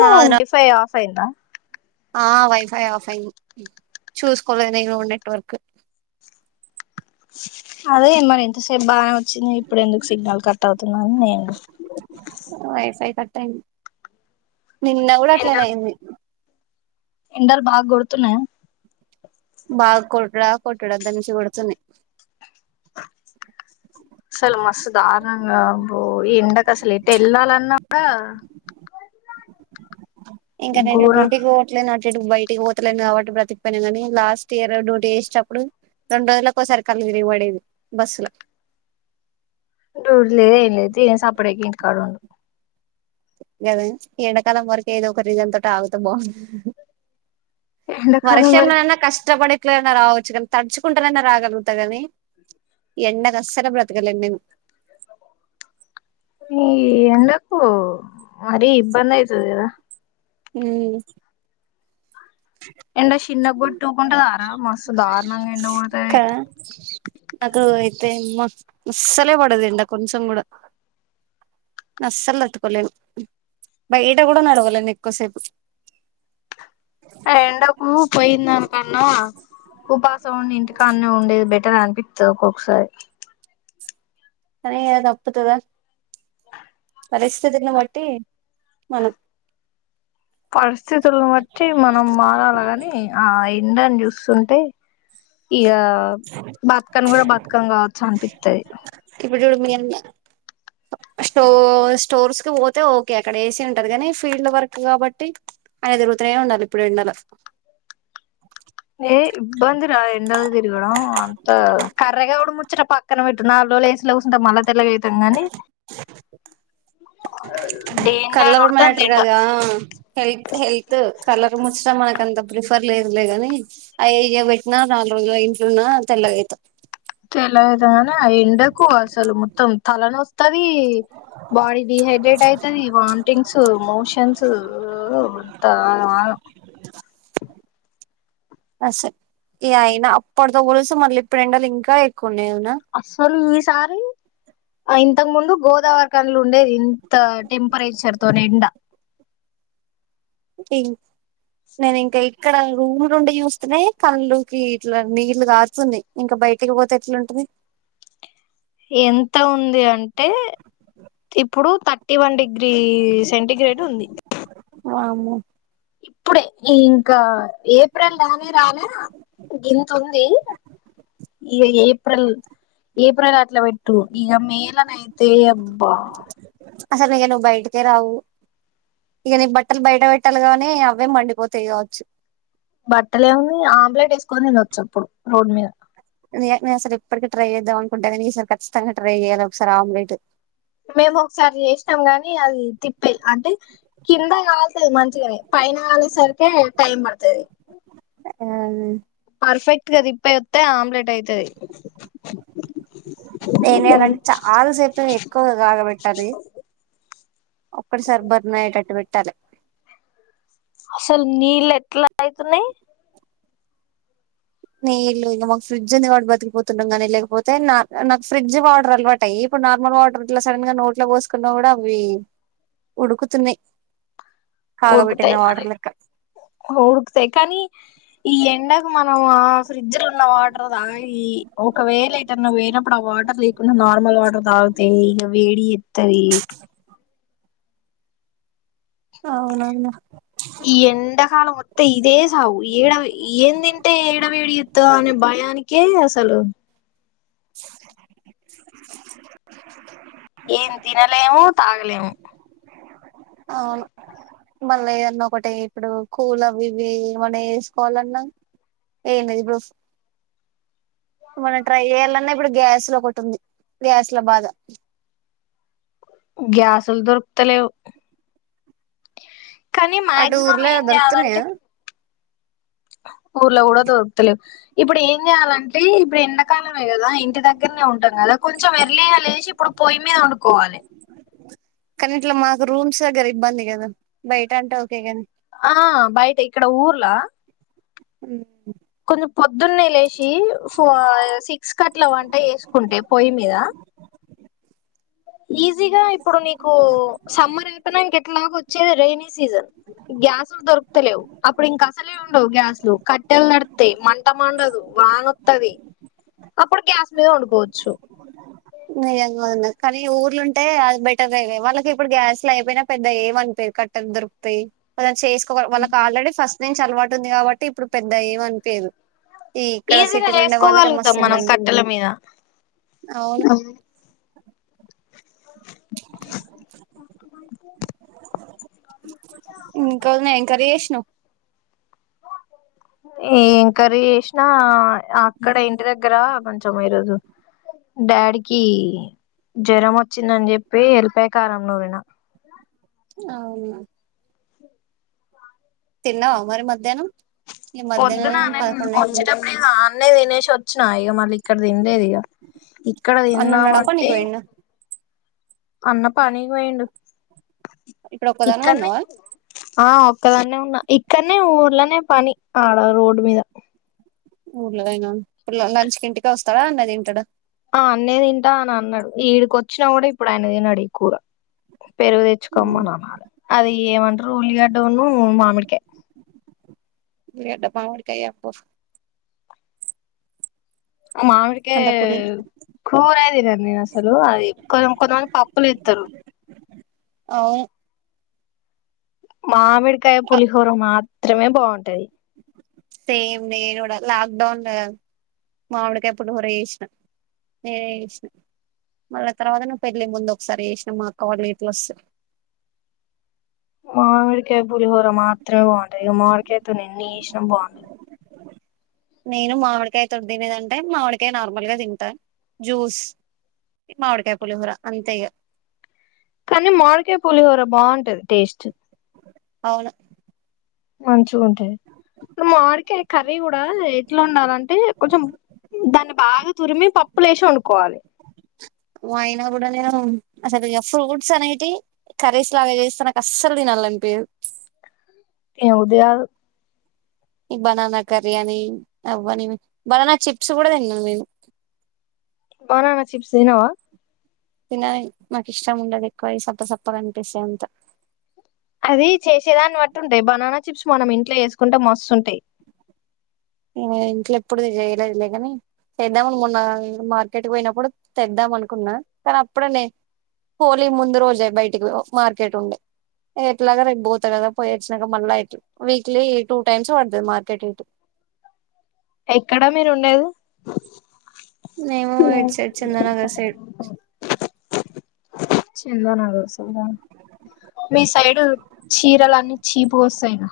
ఓ అవునా twenty five off ఫైందా ఆ వైఫై ఆఫ్ అయింది. చూసుకోలే నేను నెట్వర్క్ అదే ఏ మరింత సేబ్ బా వచ్చింది ఇప్పుడు ఎందుకు సిగ్నల్ కట్ అవుతుంది దాని నేను టెన్ నిన్న కూడా అట్లేనే అయింది. ఎండాలు బాగా కొడుతున్నాయా బాగా కొట్డా కొట్డా దంచి కొడుతున్నాయి. అసలు మస్తు దారుణంగా అబ్బో ఎండక అసలు ఎట్ వెళ్ళాలన్నా కూడా ఇంకా నేను ఘోరం డ్యూటీ హోట్లే నేను బయటికి పోతలేని కాబట్టి బ్రతికిపోయినా గాని లాస్ట్ ఇయర్ డ్యూటీ వసేటప్పుడు రెండు రోజుల ఒక్కసారి కళ్ళు తిరిగి పడే దాన్ని బస్సుల డ్యూటి లేదు ఏం లేదు ఏం సపడేక ఇంటి కాడ ఉండు. గదే ఎండాకాలం వరకు ఏదో ఒక రీజన్ తోటి ఆగుతే బాగుండు. ఎండాకాలం వరకు వర్షంలోన్ననా కష్టపడికులేన్న రావ తడుచుకుంటానన్న రాగలుగుతా గాని ఎండకు అసలు బ్రతకలేను నేను ఈ ఎండకు మరీ ఇబ్బంది అయితది గదా హ్మ్ ఎండ చిన్న కొట్టుూకుంటదిరా మస్తు దారుణంగా ఎండగోడతది. దీ నమ్మా అస్సలే పాడదే ఎండ కొంచం కూడా అస్సలు తట్టుకోలేను బయట కూడా నడవలేను ఎక్కువసేపు ఆ ఎండకు పోయిందానికన్నా ఉపాసం ఉండి. ఇంటికాన్నే ఉండేది. బెటర్ అనిపిత్తది. ఒక్కొక్కసారి సరే ఇగా తప్పుతదా పరిస్థితిని బట్టి మనం పరిస్థితులను బట్టి మనం మారాలాగాని ఆ ఎండని జూస్ సుంటే ఇగ బతుకన్ గూడా బతుకమ్ కావచ్చు. అనిపిత్తది ఇప్పుడు చూడు మీ స్టో స్టోర్స్ కి పోతే ఓకే అక్కడ ఏసీ ఉంటది. కానీ ఫీల్డ్ వర్క్ కాబట్టి ఆయన తిరుగుతనే ఉండాల ఇప్పుడు ఎండల ఏ ఇబ్బంది రా ఎండల్ తిగడం అంతా కర్రెగా అవ్వుడు ముచ్చట పక్కన పెట్టు నాల్రోజులు ఏసీ లో కూసుంటే మళ్ళ తెల్లగైత్ తెల్లగైతం గానీ డేంజర్ కాలర్ కొడతాంది మ్యాటర్ ఎండ కదా హెల్త్ హెల్త్ కలర్ ముచ్చట మనకంత ప్రిఫర్ లేదులే గాని అవి ఇగ పెట్టినా నాల్రోజులు ఇంట్లున్నా తెల్లగైత తెల్లగయితం గాని ఆ ఎండకు అసలు మొత్తం తలనొస్తద్ దీ బాడీ డిహైడ్రేట్ అయితది వామిటింగ్స్ మోషన్స్ ఓఓ అంత ఆగ అస్ ఈ అయినా అప్పటితో పోలిస్తే మళ్ళీ ఇప్పుడెండలు ఇంకా ఎక్కు అస్సల్ వి‌ తారు ఆ ఇంతకు ముందు గోదావరి కనులు ఉండేది ఇంత టెంపరేచర్ తోని ఎండ ఇంక్ నేనింక ఏ ఇక్కడ రూములుండి చూస్తూనే కళ్ళుకి ఇట్లా నీళ్లు కారుతున్నాయి ఇంక బయటికి పోతే ఎట్లుంటది ఎంత ఉంది అంటే ఇప్పుడు థర్టీ వన్ డిగ్రీ సెంటిగ్రేడ్ ఉంది వామ్మో ఇప్పుడే ఇంకా ఏప్రిల్ రానే రానే గింత ఉంది ఇగా ఇప్పుడు ఏప్రిల్ అట్లా పెట్టు ఇక మేలనైతే అబ్బా అసలు ఇక నువ్వు బయటకే రావు ఇక నీ బట్టలు బయట పెట్టాలి గానీ అవే మండిపోతాయి కావచ్చు బట్టలేముంది ఆమ్లెట్ ఏస్కొని తినొచ్చప్పుడు రోడ్మీద నే నేనసలు ఇప్పటికి ట్రై చేద్దాం అనుకుంట కానీ ఈ సారి ఖచ్చితంగా ట్రై చేయాల ఒకసారి ఆమ్లెట్ మేము ఒకసారి చేస్నాం గాని అది తిప్పేయ్ అంటే కింద కాలతది మంచిగానే పైన కాలేసరికే టైం పడతది యాన్ పర్ఫెక్ట్ గది ఏంజేయాలంటే చాలా సేపుతోనె ఎక్కువగా కాగబెట్టాలి ఒక్కటేసారి బర్న్ అయ్యేటట్టు పెట్ టలే అసలు నీళ్ళు ఎట్లా ఐతున్నాయ్ నీళ్లు ఇంగ మాకు ఫ్రిడ్జ్ ఉంది కాబట్టి బతికిపోతున్నాం గానీ లేకపోతే నాక్ నాకు ఫ్రిడ్జ్ వాటర్ అలవాటై ఇప్పుడు నార్మల్ వాటర్ అట్లా సడన్ గా నోట్లో పోసుకున్నా కూడా అవి ఉడుకుతున్నాయి కాగబెట్టిన ఉడుకుతాయి వాటర్ లెక్క మరి ఈ ఎండక్ మనం ఆ ఫ్రిడ్జ్ లో ఉన్న వాటర్ తాగి ఒకవేళ ఎటైన పోయినపుడు ఆ వాటర్ లేకుండా నార్మల్ వాటర్ తాగితే ఇంగ వేడి జెత్తది అవునన్నా ఈ ఎండాకాలం అత్తే ఇదే సావు ఏడ ఏం తింటే ఏడ వేడిజేత్తదో అనే భయానికే అస్ సలు ఏం తినలేము తాగలేము అవును బ మే అన్నా ఒకటె ఇప్పుడు కూలర్ వివి ఏమన్నా వేసుకోవాలన్నా ఏంలేదు ఇబ్బుడు మనం ట్రై చేయాలన్నా ఇప్పుడు గ్యాస్ లో ఒకటి ఉంది గ్యాస్ లో బాధ గ్యాస్లు దొరుకుతలేవ్ కానీ అటు మాక్సిమం ఊర్లో ఏం చేయాలంటే దొరుకుతున్నాయా ఊర్లో కూడా దొర్కతలేవ్ ఇప్పుడు ఏ ఏం చేయాలంటే ఇప్పుడు ఎండాకాలమే కదా ఇంటి దగ్గరనే ఉంటాం కదా కొంచెం ఎర్లీగా లేచి ఇప్పుడు పొయ్యి మీద వండుకోవాలి కానీ ఇట్లా మాకు రూమ్స్ దగ్గర ఇబ్బంది కదా బయట అంటా ఆ బయట ఇక్కడ ఊర్లా హ కొంచెం పొద్దున్నే లేసి ఫ సిక్స్ కట్ల వంట వేసుకుంటే పొయ్యి మీద ఈజీగా ఇప్పుడు నీకు సమ్మర్ అయితున ఇంకెట్లాగ వచ్చేది రెైన సీజన్ గ్యాస్లు దొరుకుతలేవు అప్పుడు ఇంక అసలే ఉండవు గ్యాస్లు కట్టెలు నడితేా మంట మండదు వానతుది అప్పుడు గ్యాస్ మీద వండుకోవచ్చు నిజంగా కానీ ఊర్లు ఉంటే అది బెటర్ అయ వాళ్ళకి ఇప్పుడు గ్యాస్ లు అయిపోయినా పెద్ద ఏమనిపోయి కట్టర్ దొరికితయి చే వాళ్ళకి ఆల్రెడీ ఫస్ట్ నేను అలవాటు ఉంది కాబట్టి ఇప్పుడు పెద్ద ఏమ అనిపేరు ఈజీగా చేసుకోగలుగుతాం మనం ఇబ్బంది కట్టెల మీద అవును హ్మ్ ఇంక్ వదిన ఏం కర్రీ చేస్తన్నావ్ ఏం కర్రీ చేసినా అక్కడ ఇంటి దగ్గర కొంచెం ఈరోజు డాడీకి జ్వరం వచ్చిందని, చెప్పి వెళ్ళపై కారం నూరిన అవును తిన్నావా మరి మధ్యాహ్నం ఈ పొద్దునా మధ్యాహ్నం నేన్ పదకొండు అయితుంది వచ్చేటప్పుడే [unintelligible] [unintelligible] వినేష్ వచ్చినాయో మల్లికా ఇక్కడ తిన్లేద్ ఇగా ఇక్కడ అన్న ఉన్నాడా పనికి తిన్నామంటే పోయిండా అన్న పని పోయిండు ఇప్పుడు ఒకదాన్వి ఉన్నావా ఒక్కదానే ఉన్నా ఇక్కడనే ఊర్లోనే పని ఆడ రోడ్డు మీద ఊర్లోయేన ఇప్పు లంచ్కి ఇంటికి వస్తాడా అడ్నే తింటాడా ఆ ఆడ్నే తింటా అని అన్నాడు ఈడికొచ్చినా కూడా ఇప్పుడు ఆయన తినడు ఈ కూర పెరుగు తెచ్చుకోమ్మన్నాళ అది ఏమంటారు ఉల్లిగడ్డను మామిడికాయ్ గడ్డమామిడికాయా అప్పు ఆ మామిడికాయ్ అంత పుల్ల కూరే తినను నేన్ అసలు అది కొ కొంతమంది పప్పులు ఇస్తారు. అవును మామి కాయ పలిహర మాత్ చిత్రమే బాగుంటది సేమ్ నేను కూడా లాక్డౌన్ మామిడికి ఎప్పుడు కూర చేసినా నేనే చేసినా మళ్ళీ తర్వాత ను్ పెళ్లి ముందు ఒకసారి చేసినా మా అక్క వాళ్ళ వీట్ల వస్తే అంట మడిక అతు న ఎన్ని ఇష్టం బాగుండ నేను మామిడికాయతో తినేదంటే మామిడికాయ నార్మల్గా తింటాను జ్యూస్ మామిడికాయ పులిహోర అంతే ఇక కానీ మాోడికాయ పులిహోర బాగుంటది టేస్ట్ అవును అంచి ూంటాయి మామిడిక కర్రీ కూడా ఎట్లా ఉండాలంటే కొంచెం దాన్ని బాగా తురిమి పప్పు లేసి వండుకోవాలి అయినా కూడా నేను అసలు ఇ ఫ్రూట్స్ అనేటి కరీస్ లాగా చేస్తా నాక అస్సలు తిని అనిపించదు ఏ ఉద ఈ బనానా కర్యానీ అవ్వని బనానా చిప్స్ కూడా తిన్నాను నేను బననా చిప్స్ ఏనావా తిన మాకు ఇష్టం ఉండదు ఎక్కువ ఈ సప్ప సప్పగా కనిపిస్తే అంత అది చేసేదాన్ని బట్టు ఉంటాయి బనానా చిప్స్ మనం ఇంట్లో వేసుకుంటే మస్తుంటాయి ఇంట్లో ఎప్పుడు చేయలేదులే కాని తెద్దాం మొన్న మార్కెట్కి పోయినప్పుడు తెద్దాం అనుకున్నా కానీ అప్పుడ న హోలీ ముందు రోజే బయటికి మార్కెట్ ఉండే ఎట్లాగా రేపు పోతా కదా పోయి వచ్చినాక మళ్ళీ వీక్లీ టూ టైమ్స్ పడుతుంది మార్కెట్ ఇటు ఎక్కడా మీరు ఉండేది నేమ వడ్ సైడ్ చంద్రనగర్ సైడ్ చిందనదుసింద మీ సైడ్ చీరలు అన్ని చీపు వస్తాయినా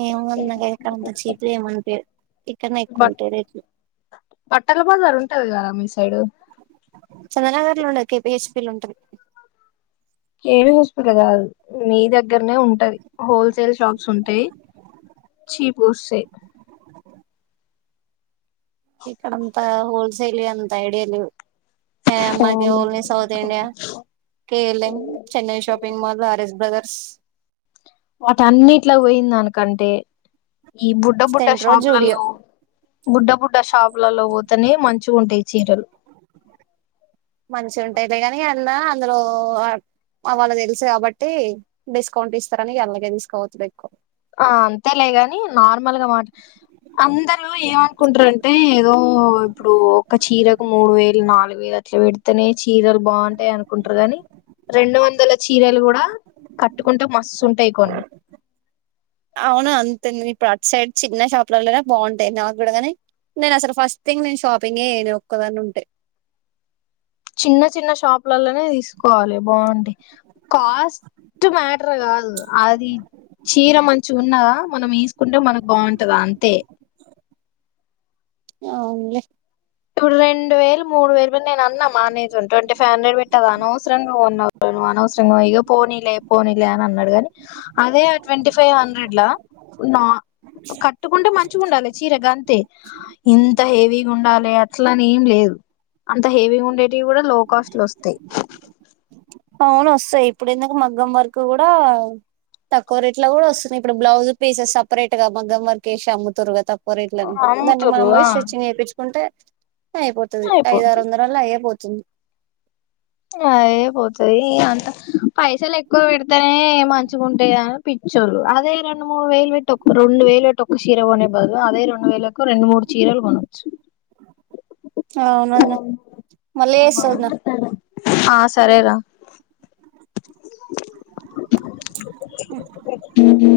ఏమన్నా ఇక్కడ అంత చీట్లు ఏమంట ఇక్కడన్నా బట్ ఎక్కువంటేయిట్లు అ ఈ సైడు చందనగర్ లో ఉండది కెపిహెచ్పి లో ఉంటది ఏమి హస్పిట కాదు మీ దగ్గరనే ఉంటది హోల్సేల్ షాప్స్ ఉంటాయి చీపు వస్తాయి ఇక్కడంతా హోల్సేల్ అంత ఐడియాాల అ మాగ only South India KLM Chennai shopping mall RS brother bus వాటి అన్నిట్లా పోయిందానికంటే ఈ బుడ్డ బుడ్డ సెంట్రో జూడియో షాపులలో బుడ్డ బుడ్డ షాపులలో పోతేనే మంచి ఉంటాయి చీరలు మంచి ఉంటాయి కాని అన్నా అందులో వాళ్ళు తెలుసు కాబట్టి డిస్కౌంట్ ఇస్తారని అలాగే తీసుకోవతుదు ఎక్కువ ఆ అంతేలే గాని నార్మల్గా మాట అందరుూ ఏమనుకుంటారంటే ఏదో ఇప్పుడు ఒక చీరకు మూడు వేలు నాలుగు పెడినే చీరలు బాగుంటాయి అనుకుంటారు కాగాని రెండు వందల చీరలు కూడా కట్టుకుంటే మస్తు ఉంటాయి కొన్ని అవునా అంతే ఇప్పుడు అటు సైడ్ చిన్న షాపులలోనే బాగుంటాయి నాకు కూడా ని నేను అసలు ఫస్ట్ థింగ్ నేను షాపింగ్ే ఒక్కదని ఉంటే చిన్న చిన్న షాప్ లలనే తీసుకోవాలి బాగుంంది కాస్ట్ మ్యాటర్ కాదు అది చీర మంచి ఉన్నదా మనం ఈసుకుంటే మనకు బాగుంటది అంతే అవును ఇప్పుడు రెండు వేలు మూడు వేలు నేను అన్నా మానేజ ట్వంటీ ఫైవ్ హండ్రెడ్ పెట్టదు అనవసరంగా ఉన్ నువవు అనవసరంగా ఇగ పోనీలే పోనీలే అని అన్నాడుగాని అదే ట్వంటీ ఫైవ్ హండ్రెడ్ నా కట్టుకుంటే మంచిగా ఉండాలి చీరగా అంతే ఇంత హెవీ ఉండాలే అట్లా అని ఏం లేదు అంత హెవీ ఉండేవి కూడా లో కాస్ట్ లో వస్తాయి అవును వస్తాయి ఇప్పుడు ఎందుకు మగ్గం వరకు కూడా తక్కువ రేట్ లో కూడా వస్తున్నాయి ఇప్పుడు బ్లౌజ్ పీసెస్ సపరేట్ గా మగ్గం వరకు మ్ముతూరుగా తక్కువ పరేట్ని దాన్ని మనం అమ్ముతుర్రు ఆ పోయి స్ట్రెచంగ్ చేయిు ఉంటే అయిపోతది ఐద అయిపోద్ది ఆరు వందలాల్ల అయ్యే పోతది చేయ్ ఇగ అయ్యేపోతది అంత పైసలు ఎక్కువ పెడితేనే మంచిగా ఉంటాయి అని పిచ్చోళు అదే రెండు మూడు వేలు పెట్ట రెండు వేలు పెట్ట చీర కొనేవదులు అదే రెండు వేలకు రెండు మూడు చీరలు కొనొచ్చు అవునువదిన్నా మళ్ళ అ చేస్తా వద్నా బాగుంటది ఆ సరేరా ఉహ్